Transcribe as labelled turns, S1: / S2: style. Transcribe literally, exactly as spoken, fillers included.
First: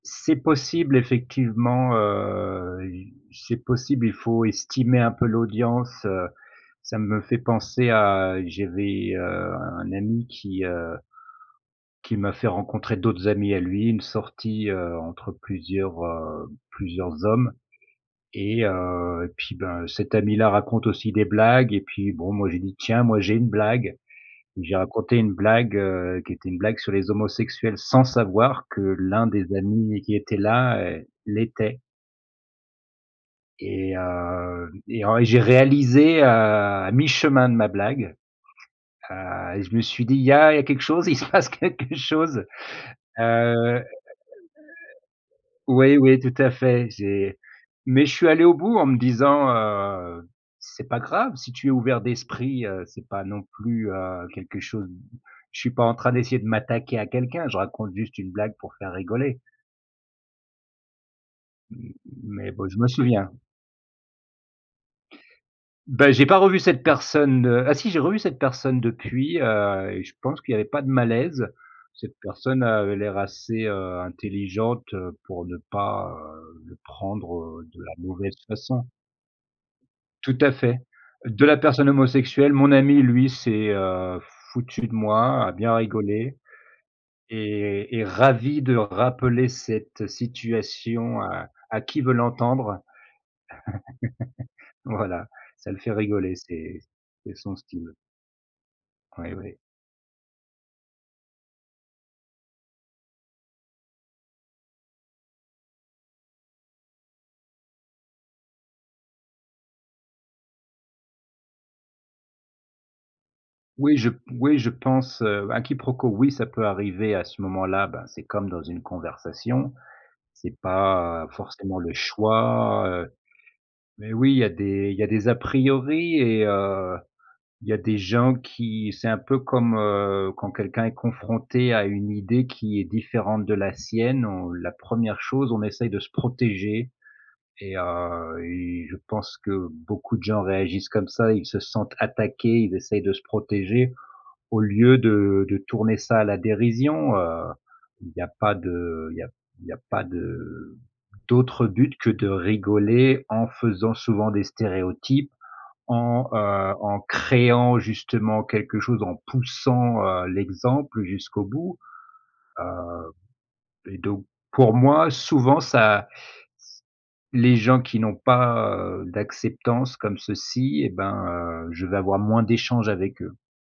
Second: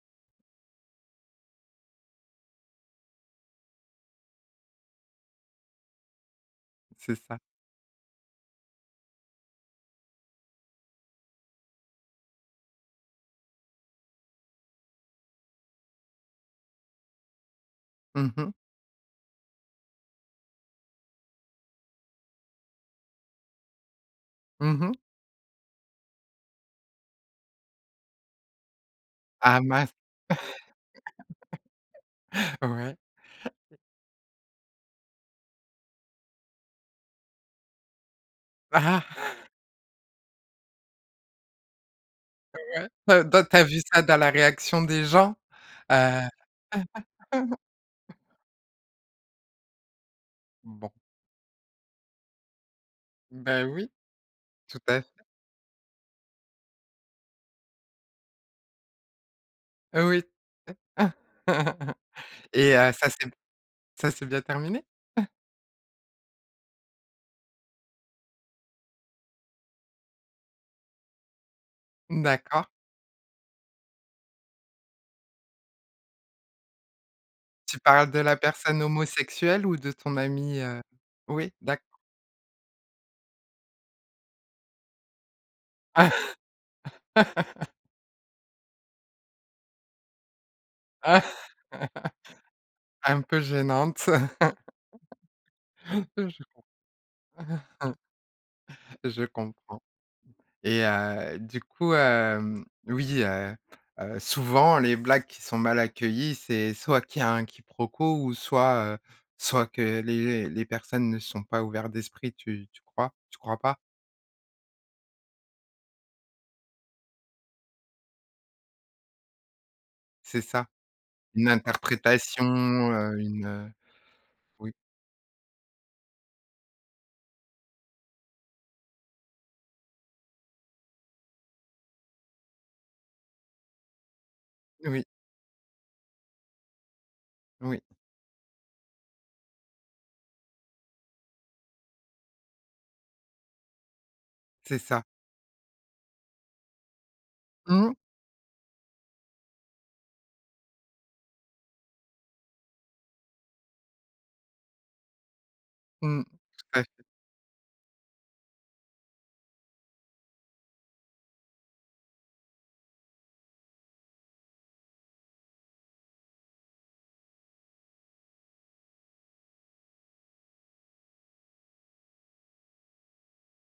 S1: C'est possible effectivement, heu, i c'est possible, il faut estimer un peu l'audience, heu ça
S2: C'est
S1: me fait
S2: ça.
S1: penser à j'avais, heu, un ami qui, heu qui m'a fait rencontrer d'autres amis à lui. Une sortie, heu, entre plusieurs, heu, plusieurs hommes.
S2: Mmh mh.
S1: Et heu, et puis ben, cet ami là raconte aussi des blagues, et puis bon, moi j'ai dit: «Tiens moi j'ai une blague» et j'ai
S2: Mmh mh.
S1: raconté une blague, heu, qui était une blague sur les homosexuels sans savoir que l'un des
S2: Ah mince!
S1: amis qui était là, heu, l'était.
S2: Ouais.
S1: Et hem et en et j'ai réalisé, heu, à mi-chemin de ma blague, heu et je me suis dit: «Il y a il y a quelque chose, il se passe quelque chose»
S2: Ouais. Heu, dans tu as vu
S1: heu
S2: ça dans la réaction des gens?
S1: Oui, oui
S2: Heu
S1: tout à fait, j'ai mais je suis allé au bout en me disant: «Heu, c'est
S2: Bon.
S1: pas grave si tu es ouvert d'esprit, heu, c'est pas non
S2: Beh, oui,
S1: plus, heu, quelque
S2: tout
S1: chose»
S2: à fait.
S1: Je suis pas en train d'essayer de m'attaquer à quelqu'un, je raconte juste une blague pour faire rigoler.»
S2: Oui.
S1: Mmh, mais bon
S2: Et
S1: je me
S2: heu, ça s'est
S1: souviens.
S2: b ça s'est bien terminé?
S1: Beh, j'ai pas revu cette personne, heu ah si j'ai revu cette personne depuis, heu, et je pense qu'il y avait pas de malaise. Cette personne
S2: D'accord.
S1: avait l'air assez, heu, intelligente, heu, pour ne pas, heu, le prendre, heu,
S2: Tu
S1: de la
S2: parles de la
S1: mauvaise
S2: personne
S1: façon.
S2: homosexuelle ou de ton
S1: Tout à
S2: ami,
S1: fait.
S2: heu?
S1: De
S2: Oui,
S1: la
S2: d'acc
S1: personne homosexuelle, mon ami lui s'est, heu, foutu de moi, a bien rigolé et est ravi de rappeler cette situation à à qui veut l'entendre.
S2: Un peu gênante.
S1: Voilà, ça le fait rigoler c'est
S2: [unintelligible]
S1: c'est son style.
S2: Je
S1: Oui, oui.
S2: comprends. Et heu, du coup, hem, oui, heu heu, souvent les blagues qui sont mal accueillies, c'est soit qu'il y a un quiproquo ou soit, heu, soit que les les personnes ne sont pas ouverts d'esprit. Tu tu crois? Tu crois pas?
S1: Oui je p oui je pense, heu, un quiproquo oui ça peut arriver, à ce moment-là, ben, c'est comme dans une conversation.
S2: C'est
S1: C'est
S2: ça.
S1: pas
S2: Une
S1: forcément le
S2: interprétation,
S1: choix, heu,
S2: heu, une, heu,
S1: mais oui, il y a
S2: oui.
S1: des il y a des a priori et heu, il y a des gens qui c'est un peu comme, heu, quand quelqu'un est confronté à une idée qui est différente de la sienne on la
S2: Oui.
S1: première chose on essaye de se protéger. Et
S2: Oui.
S1: heu et je pense que beaucoup de gens réagissent comme ça, ils se sentent attaqués, ils essayent de se protéger au
S2: C'est
S1: lieu
S2: ça.
S1: de de tourner ça à la dérision, heu.
S2: Mmh.
S1: Il y a pas de il y a il y a pas de d'autre but que de rigoler en faisant souvent des stéréotypes
S2: Mmh.
S1: en, heu,
S2: Tout à
S1: en
S2: fait.
S1: créant justement quelque chose, en poussant, heu, l'exemple jusqu'au bout. Heu et donc pour moi, souvent ça s les gens qui n'ont pas, heu, d' acceptance comme ceci et ben, heu, je vais avoir moins d'échanges avec eux.